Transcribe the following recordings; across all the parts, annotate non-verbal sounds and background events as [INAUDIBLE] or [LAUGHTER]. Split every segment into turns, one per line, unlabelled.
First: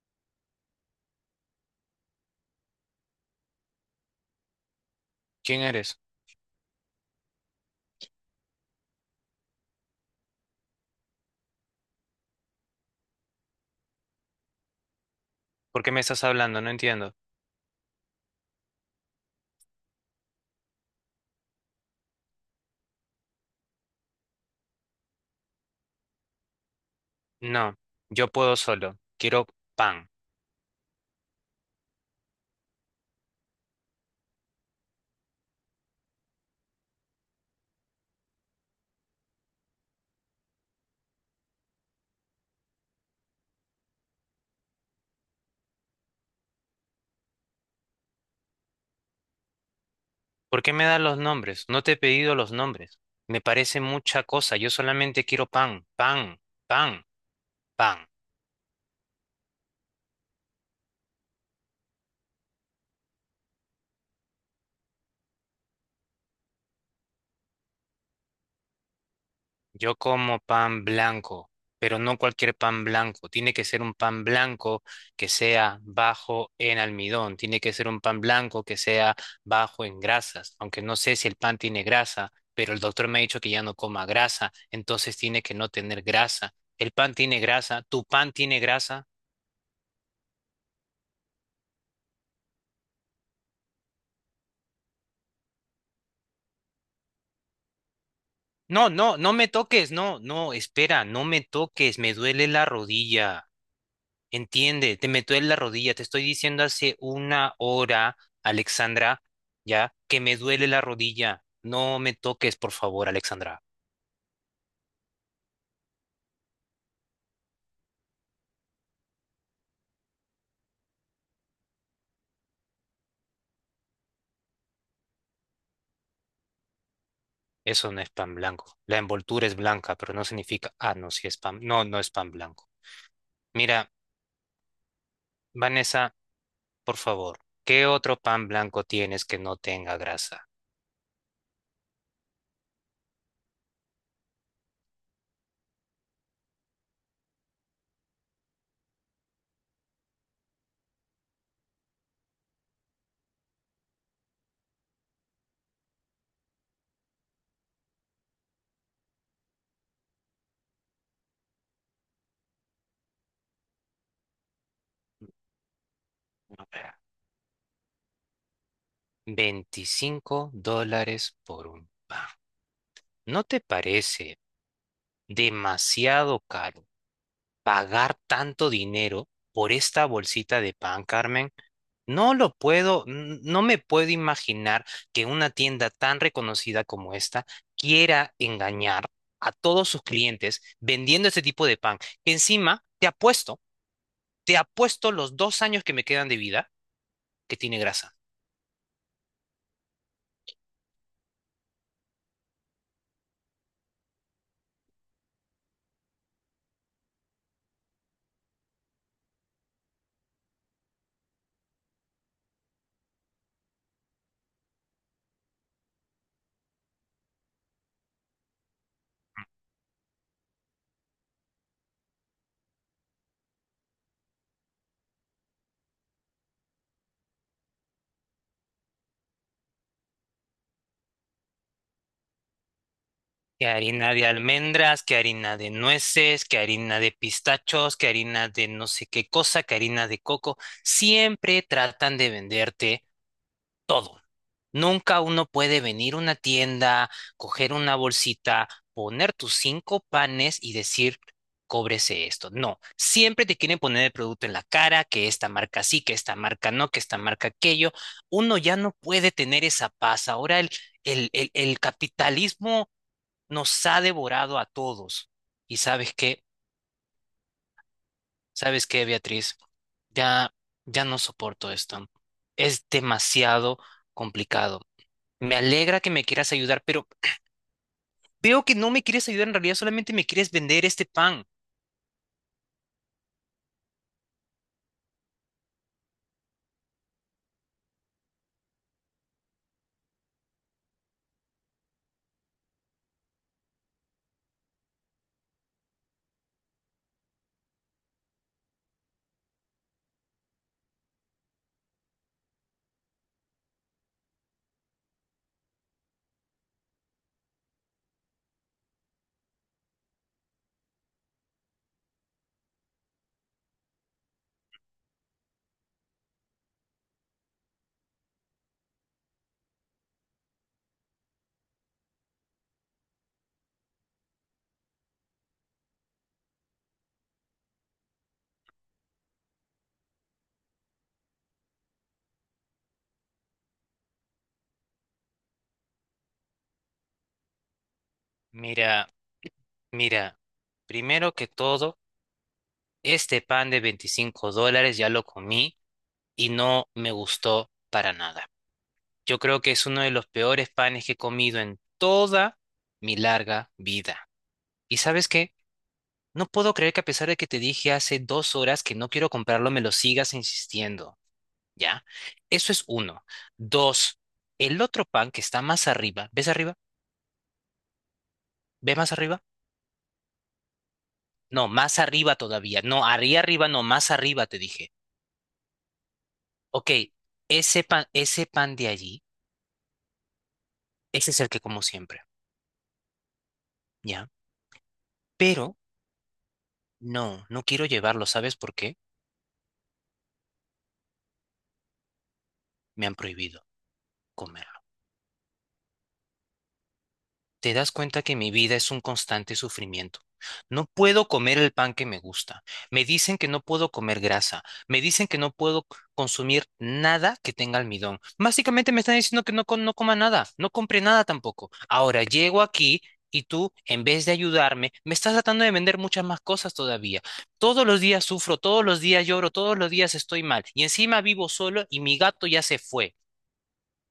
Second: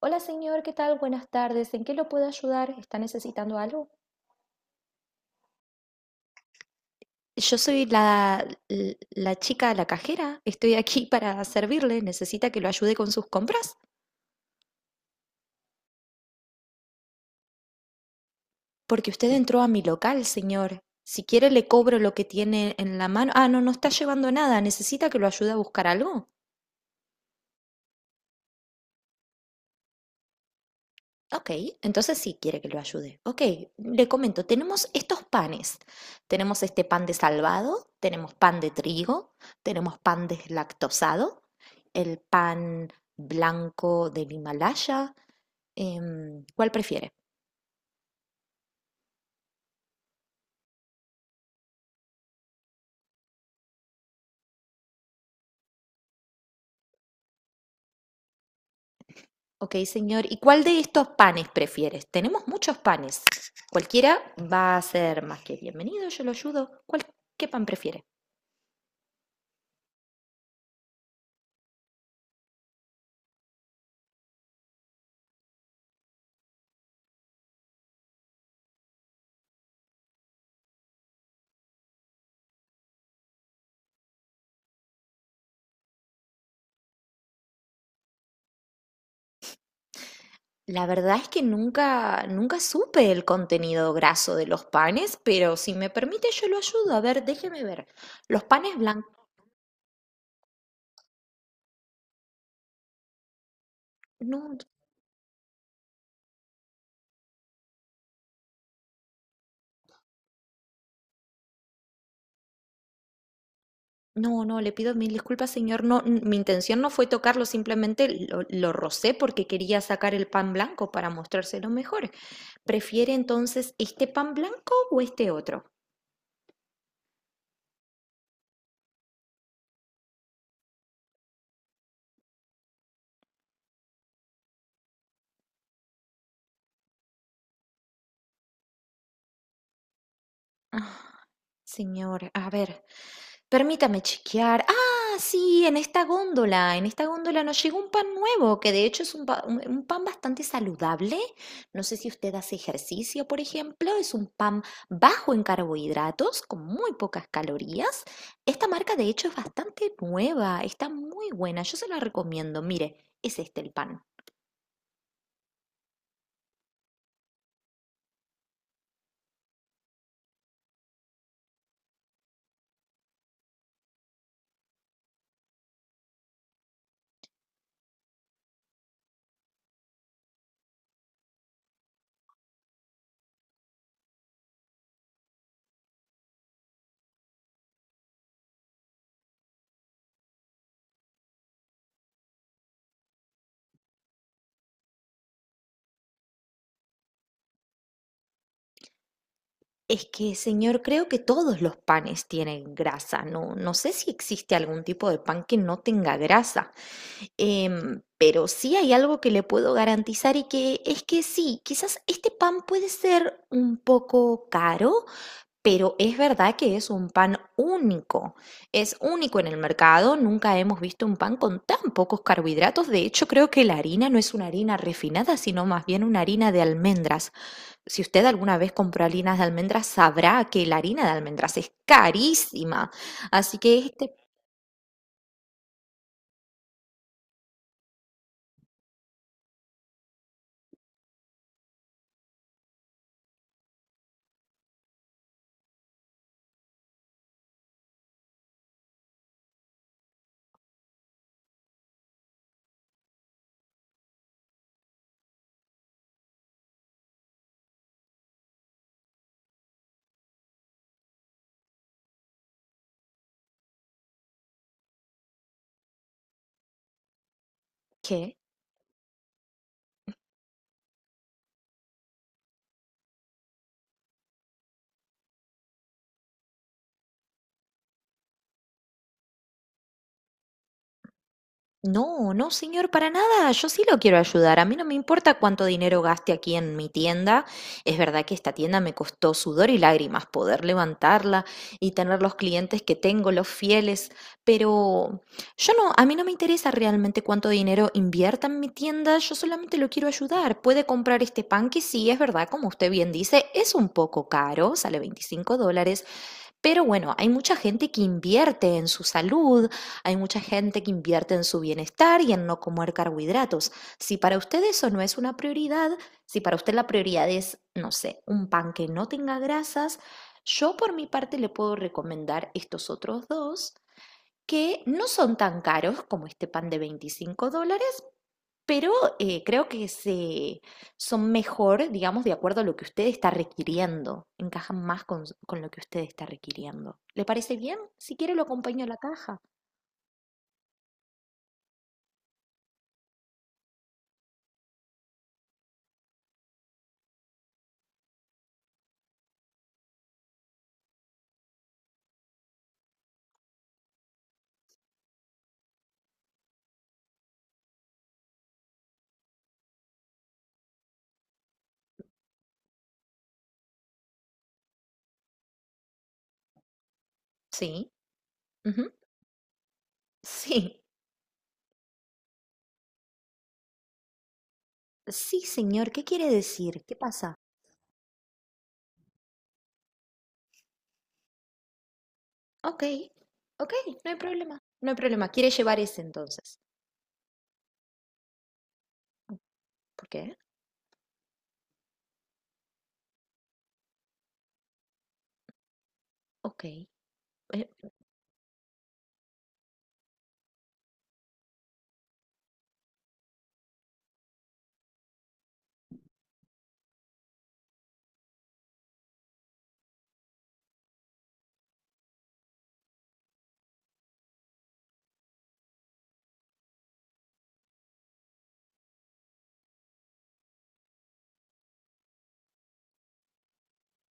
Hola señor, ¿qué tal? Buenas tardes. ¿En qué lo puedo ayudar? ¿Está necesitando algo?
¿Quién eres?
Yo soy la chica, la cajera. Estoy aquí para servirle. Necesita que lo ayude con sus compras.
¿Por qué me estás hablando? No entiendo.
Porque usted entró a mi local, señor. Si quiere, le cobro lo que tiene en la mano. Ah, no, no está llevando nada. ¿Necesita que lo ayude a buscar algo?
No, yo puedo solo. Quiero pan.
Ok, entonces sí quiere que lo ayude. Ok, le comento, tenemos estos panes. Tenemos este pan de salvado, tenemos pan de trigo, tenemos pan deslactosado, el pan blanco del Himalaya. ¿Cuál prefiere?
¿Por qué me das los nombres? No te he pedido los nombres. Me parece mucha cosa. Yo solamente quiero pan, pan, pan, pan.
Ok, señor, ¿y cuál de estos panes prefieres? Tenemos muchos panes. Cualquiera va a ser más que bienvenido, yo lo ayudo. ¿Qué pan prefiere?
Yo como pan blanco, pero no cualquier pan blanco. Tiene que ser un pan blanco que sea bajo en almidón. Tiene que ser un pan blanco que sea bajo en grasas. Aunque no sé si el pan tiene grasa, pero el doctor me ha dicho que ya no coma grasa, entonces tiene que no tener grasa. El pan tiene grasa, tu pan tiene grasa.
La verdad es que nunca supe el contenido graso de los panes, pero si me permite yo lo ayudo. A ver, déjeme ver. Los panes
No,
blancos...
no, no me toques, no, no, espera, no me toques, me duele la rodilla.
No,
Entiende, te meto en la rodilla, te estoy diciendo hace una hora, Alexandra, ya, que me duele la rodilla. No me toques, por favor, Alexandra.
no, no, le pido mil disculpas, señor. No, mi intención no fue tocarlo, simplemente lo rocé porque quería sacar el pan blanco para mostrárselo mejor. ¿Prefiere entonces este pan blanco o este otro?
Eso no es pan blanco. La envoltura es blanca, pero no significa, ah, no, sí es pan, no, no es pan blanco. Mira, Vanessa, por favor, ¿qué otro pan blanco tienes que no tenga grasa?
Ah, señor, a ver. Permítame chequear. Ah, sí, en esta góndola nos llegó un pan nuevo, que de hecho es un pan bastante saludable. No sé si usted hace ejercicio, por ejemplo, es un pan bajo en carbohidratos, con muy pocas calorías. Esta marca de hecho es bastante nueva, está muy buena, yo se la recomiendo. Mire, es este el pan.
A ver, $25 por un pan. ¿No te parece demasiado caro pagar tanto dinero por esta bolsita de pan, Carmen? No lo puedo, no me puedo imaginar que una tienda tan reconocida como esta quiera engañar a todos sus clientes vendiendo este tipo de pan. Que encima, te apuesto los 2 años que me quedan de vida que tiene grasa.
Es que, señor, creo que todos los panes tienen grasa. No, no sé si existe algún tipo de pan que no tenga grasa. Pero sí hay algo que le puedo garantizar y que es que sí, quizás este pan puede ser un poco caro, pero es verdad que es un pan único. Es único en el mercado. Nunca hemos visto un pan con tan pocos carbohidratos. De hecho, creo que la harina no es una harina refinada, sino más bien una harina de almendras. Si usted alguna vez compró harinas de almendras, sabrá que la harina de almendras es carísima. Así
Que
que
harina
este,
de almendras, que harina de nueces, que harina de pistachos, que harina de no sé qué cosa, que harina de coco. Siempre tratan de venderte todo. Nunca uno puede venir a una tienda, coger una bolsita, poner tus cinco panes y decir, cóbrese esto. No, siempre te quieren poner el producto en la cara, que esta marca sí, que esta marca no, que esta marca aquello. Uno ya no puede tener esa paz. Ahora el capitalismo nos ha devorado a todos. ¿Y sabes qué?
¿qué?
¿Sabes qué, Beatriz? Ya, ya no soporto esto. Es demasiado complicado. Me alegra que me quieras ayudar, pero veo que no me quieres ayudar en realidad, solamente me quieres vender este pan.
No, no, señor, para nada. Yo sí lo quiero ayudar. A mí no me importa cuánto dinero gaste aquí en mi tienda. Es verdad que esta tienda me costó sudor y lágrimas poder levantarla y tener los clientes que tengo, los fieles, pero yo no, a mí no me interesa realmente cuánto dinero invierta en mi tienda. Yo solamente lo quiero ayudar. Puede comprar este pan que sí, es verdad, como usted bien dice, es un poco caro, sale $25, pero bueno, hay mucha gente que invierte en su salud, hay mucha gente que invierte en su bienestar y en no comer carbohidratos. Si para usted eso no es una prioridad, si para usted la prioridad es, no sé, un pan que no tenga grasas, yo por mi parte le puedo recomendar estos otros dos que no son tan caros como este pan de $25, pero creo que son mejor, digamos, de acuerdo a lo que usted está requiriendo. Encajan más con lo que usted está requiriendo. ¿Le parece bien? Si quiere, lo acompaño a la
Mira,
caja.
mira, primero que todo, este pan de $25 ya lo comí y no me gustó para nada. Yo creo que es uno de los peores panes que he comido en toda mi larga vida. ¿Y sabes qué? No puedo creer que a pesar de que te dije hace 2 horas que no quiero comprarlo, me lo sigas insistiendo, ¿ya? Eso es uno. Dos, el otro pan que está más arriba?
Sí. Ujú.
¿Ves más arriba?
Sí.
No, más arriba todavía. No, arriba arriba, no, más arriba te dije.
Sí, señor. ¿Qué quiere decir?
Ok,
¿Qué pasa?
ese pan de allí, ese es el que como siempre,
Ok. Ok, no hay
¿ya?
problema. No hay problema. ¿Quiere
Pero
llevar ese entonces?
no, no quiero llevarlo, ¿sabes por qué?
¿Por qué?
Me han prohibido comer.
Ok. eh,
Te das cuenta que mi vida es un constante sufrimiento. No puedo comer el pan que me gusta. Me dicen que no puedo comer grasa. Me dicen que no puedo consumir nada que tenga almidón. Básicamente me están diciendo que no, no coma nada, no compre nada tampoco. Ahora llego aquí y tú, en vez de ayudarme, me estás tratando de vender muchas más cosas todavía. Todos los días sufro, todos los días lloro, todos los días estoy mal. Y encima vivo solo y mi gato ya se fue.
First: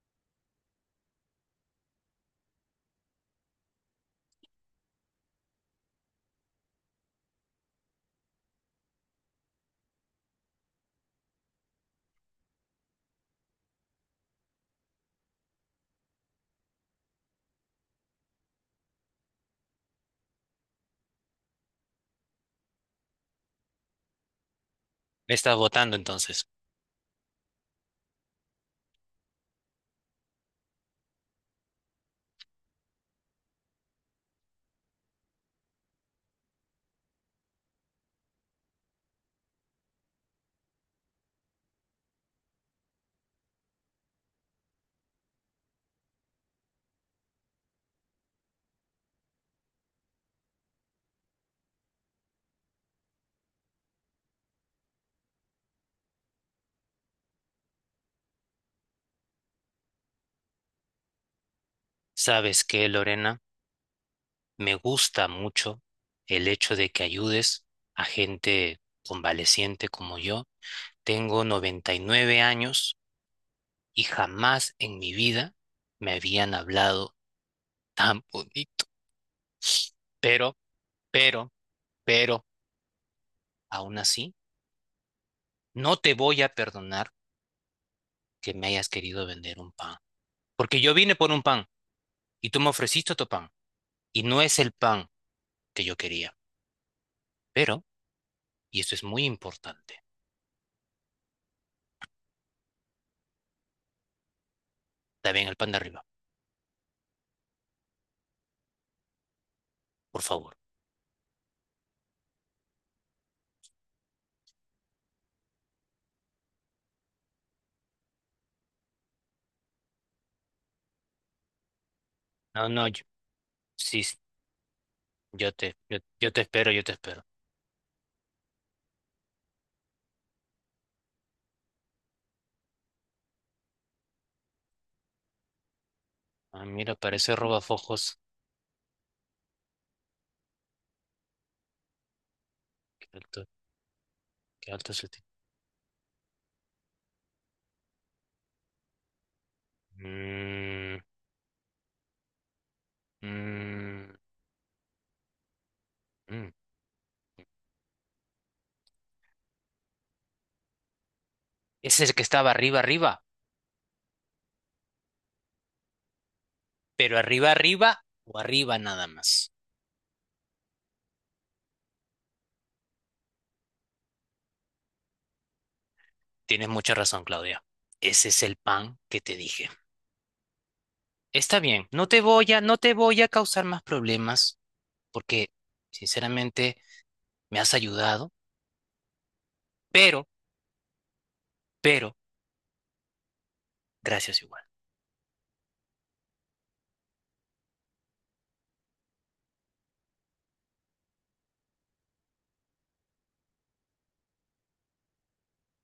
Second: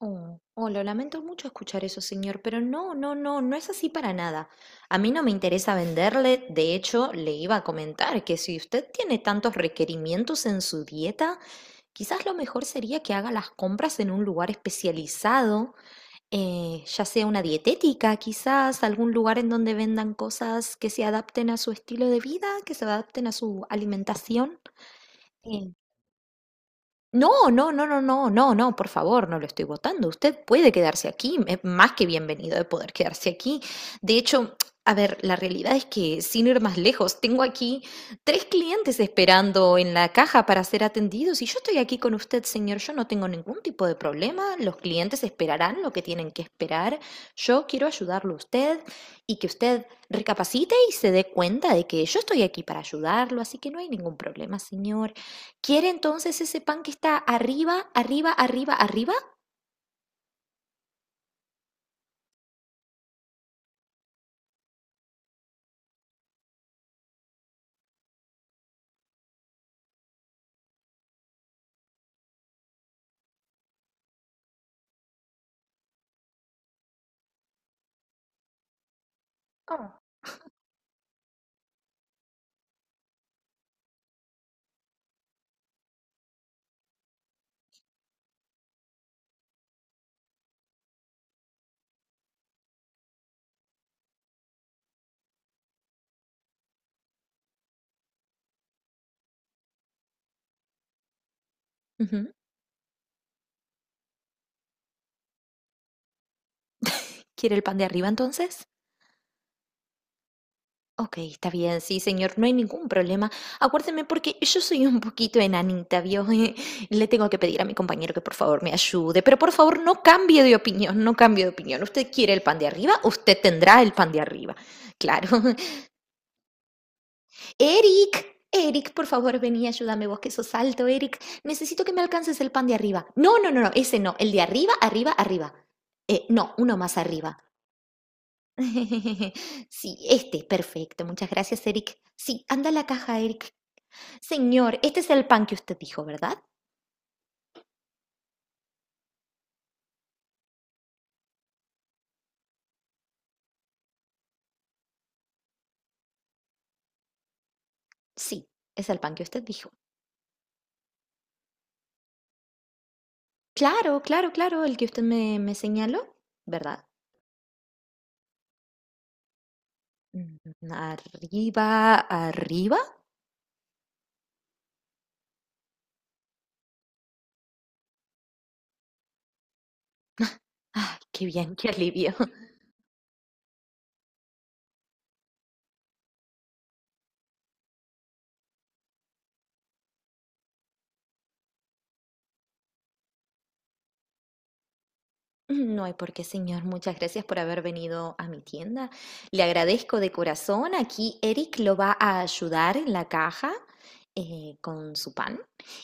Oh, oh, lo lamento mucho escuchar eso, señor, pero no, no, no, no es así para nada. A mí no me interesa venderle, de hecho, le iba a comentar que si usted tiene tantos requerimientos en su dieta, quizás lo mejor sería que haga las compras en un lugar especializado, ya sea una dietética, quizás algún lugar en donde vendan cosas que se adapten a su estilo de vida, que se adapten a su alimentación.
Me estás botando entonces.
No, no, no, no, no, no, no, por favor, no lo estoy votando. Usted puede quedarse aquí, es más que bienvenido de poder quedarse aquí. De hecho, a ver, la realidad es que, sin ir más lejos, tengo aquí tres clientes esperando en la caja para ser atendidos y yo estoy aquí con usted, señor. Yo no tengo ningún tipo de problema. Los clientes esperarán lo que tienen que esperar. Yo quiero ayudarlo a usted y que usted recapacite y se dé cuenta de que yo estoy aquí para ayudarlo, así que no hay ningún problema, señor. Quiere entonces ese pan que está arriba, arriba, arriba, arriba.
¿Sabes qué, Lorena? Me gusta mucho el hecho de que ayudes a gente convaleciente como yo. Tengo 99 años y jamás en mi vida me habían hablado tan bonito.
Oh.
Pero, pero, pero, aún así, no te voy a perdonar que me hayas querido vender un pan. Porque yo vine por un pan y tú me ofreciste tu pan. Y no es el pan que yo quería. Pero, y esto es muy importante,
Ujú.
también el pan de arriba,
¿Quiere el pan de arriba entonces?
por favor.
Ok, está bien, sí, señor, no hay ningún problema. Acuérdeme porque yo soy un poquito enanita, ¿vio? [LAUGHS] Le tengo que pedir a mi compañero que por favor me ayude, pero por favor no cambie de opinión, no cambie de opinión. Usted quiere el pan de
No, no,
arriba, usted tendrá el
sí.
pan de arriba. Claro.
Yo te espero, yo te espero.
Eric, Eric, por favor, vení, ayúdame vos que sos alto, Eric. Necesito que me alcances el pan de arriba. No, no, no, no, ese no, el de arriba, arriba, arriba. No,
Ah,
uno
mira,
más
parece
arriba.
robafojos.
[LAUGHS] Sí, este, perfecto. Muchas gracias, Eric. Sí, anda a la
Qué
caja,
alto,
Eric.
qué
Señor,
alto
este
es
es
el
el
tipo.
pan que usted dijo, ¿verdad?
Mm, mm, mm.
Sí, es el pan que usted dijo.
Es el que estaba arriba, arriba,
Claro, claro, claro, el que usted me señaló, ¿verdad?
pero arriba, arriba o arriba nada más.
Mm. Arriba, arriba.
Tienes mucha razón, Claudia. Ese es el pan que te dije.
Ay, qué bien,
Está
qué
bien, no
alivio.
te voy a, no te voy a causar más problemas porque, sinceramente, me has ayudado, pero, pero, gracias igual.
No hay por qué, señor. Muchas gracias por haber venido a mi tienda. Le agradezco de corazón. Aquí Eric lo va a ayudar en la caja con su pan.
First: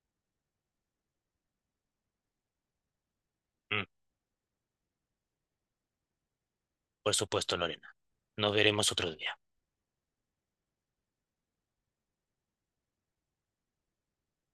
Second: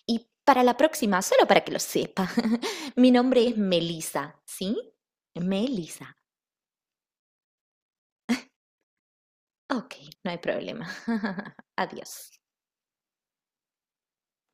Y para la próxima, solo para que lo sepa, [LAUGHS] mi nombre es
Mm,
Melissa, ¿sí? Melissa.
por supuesto, Lorena. Nos veremos otro día.
Ok, no hay problema. [LAUGHS] Adiós.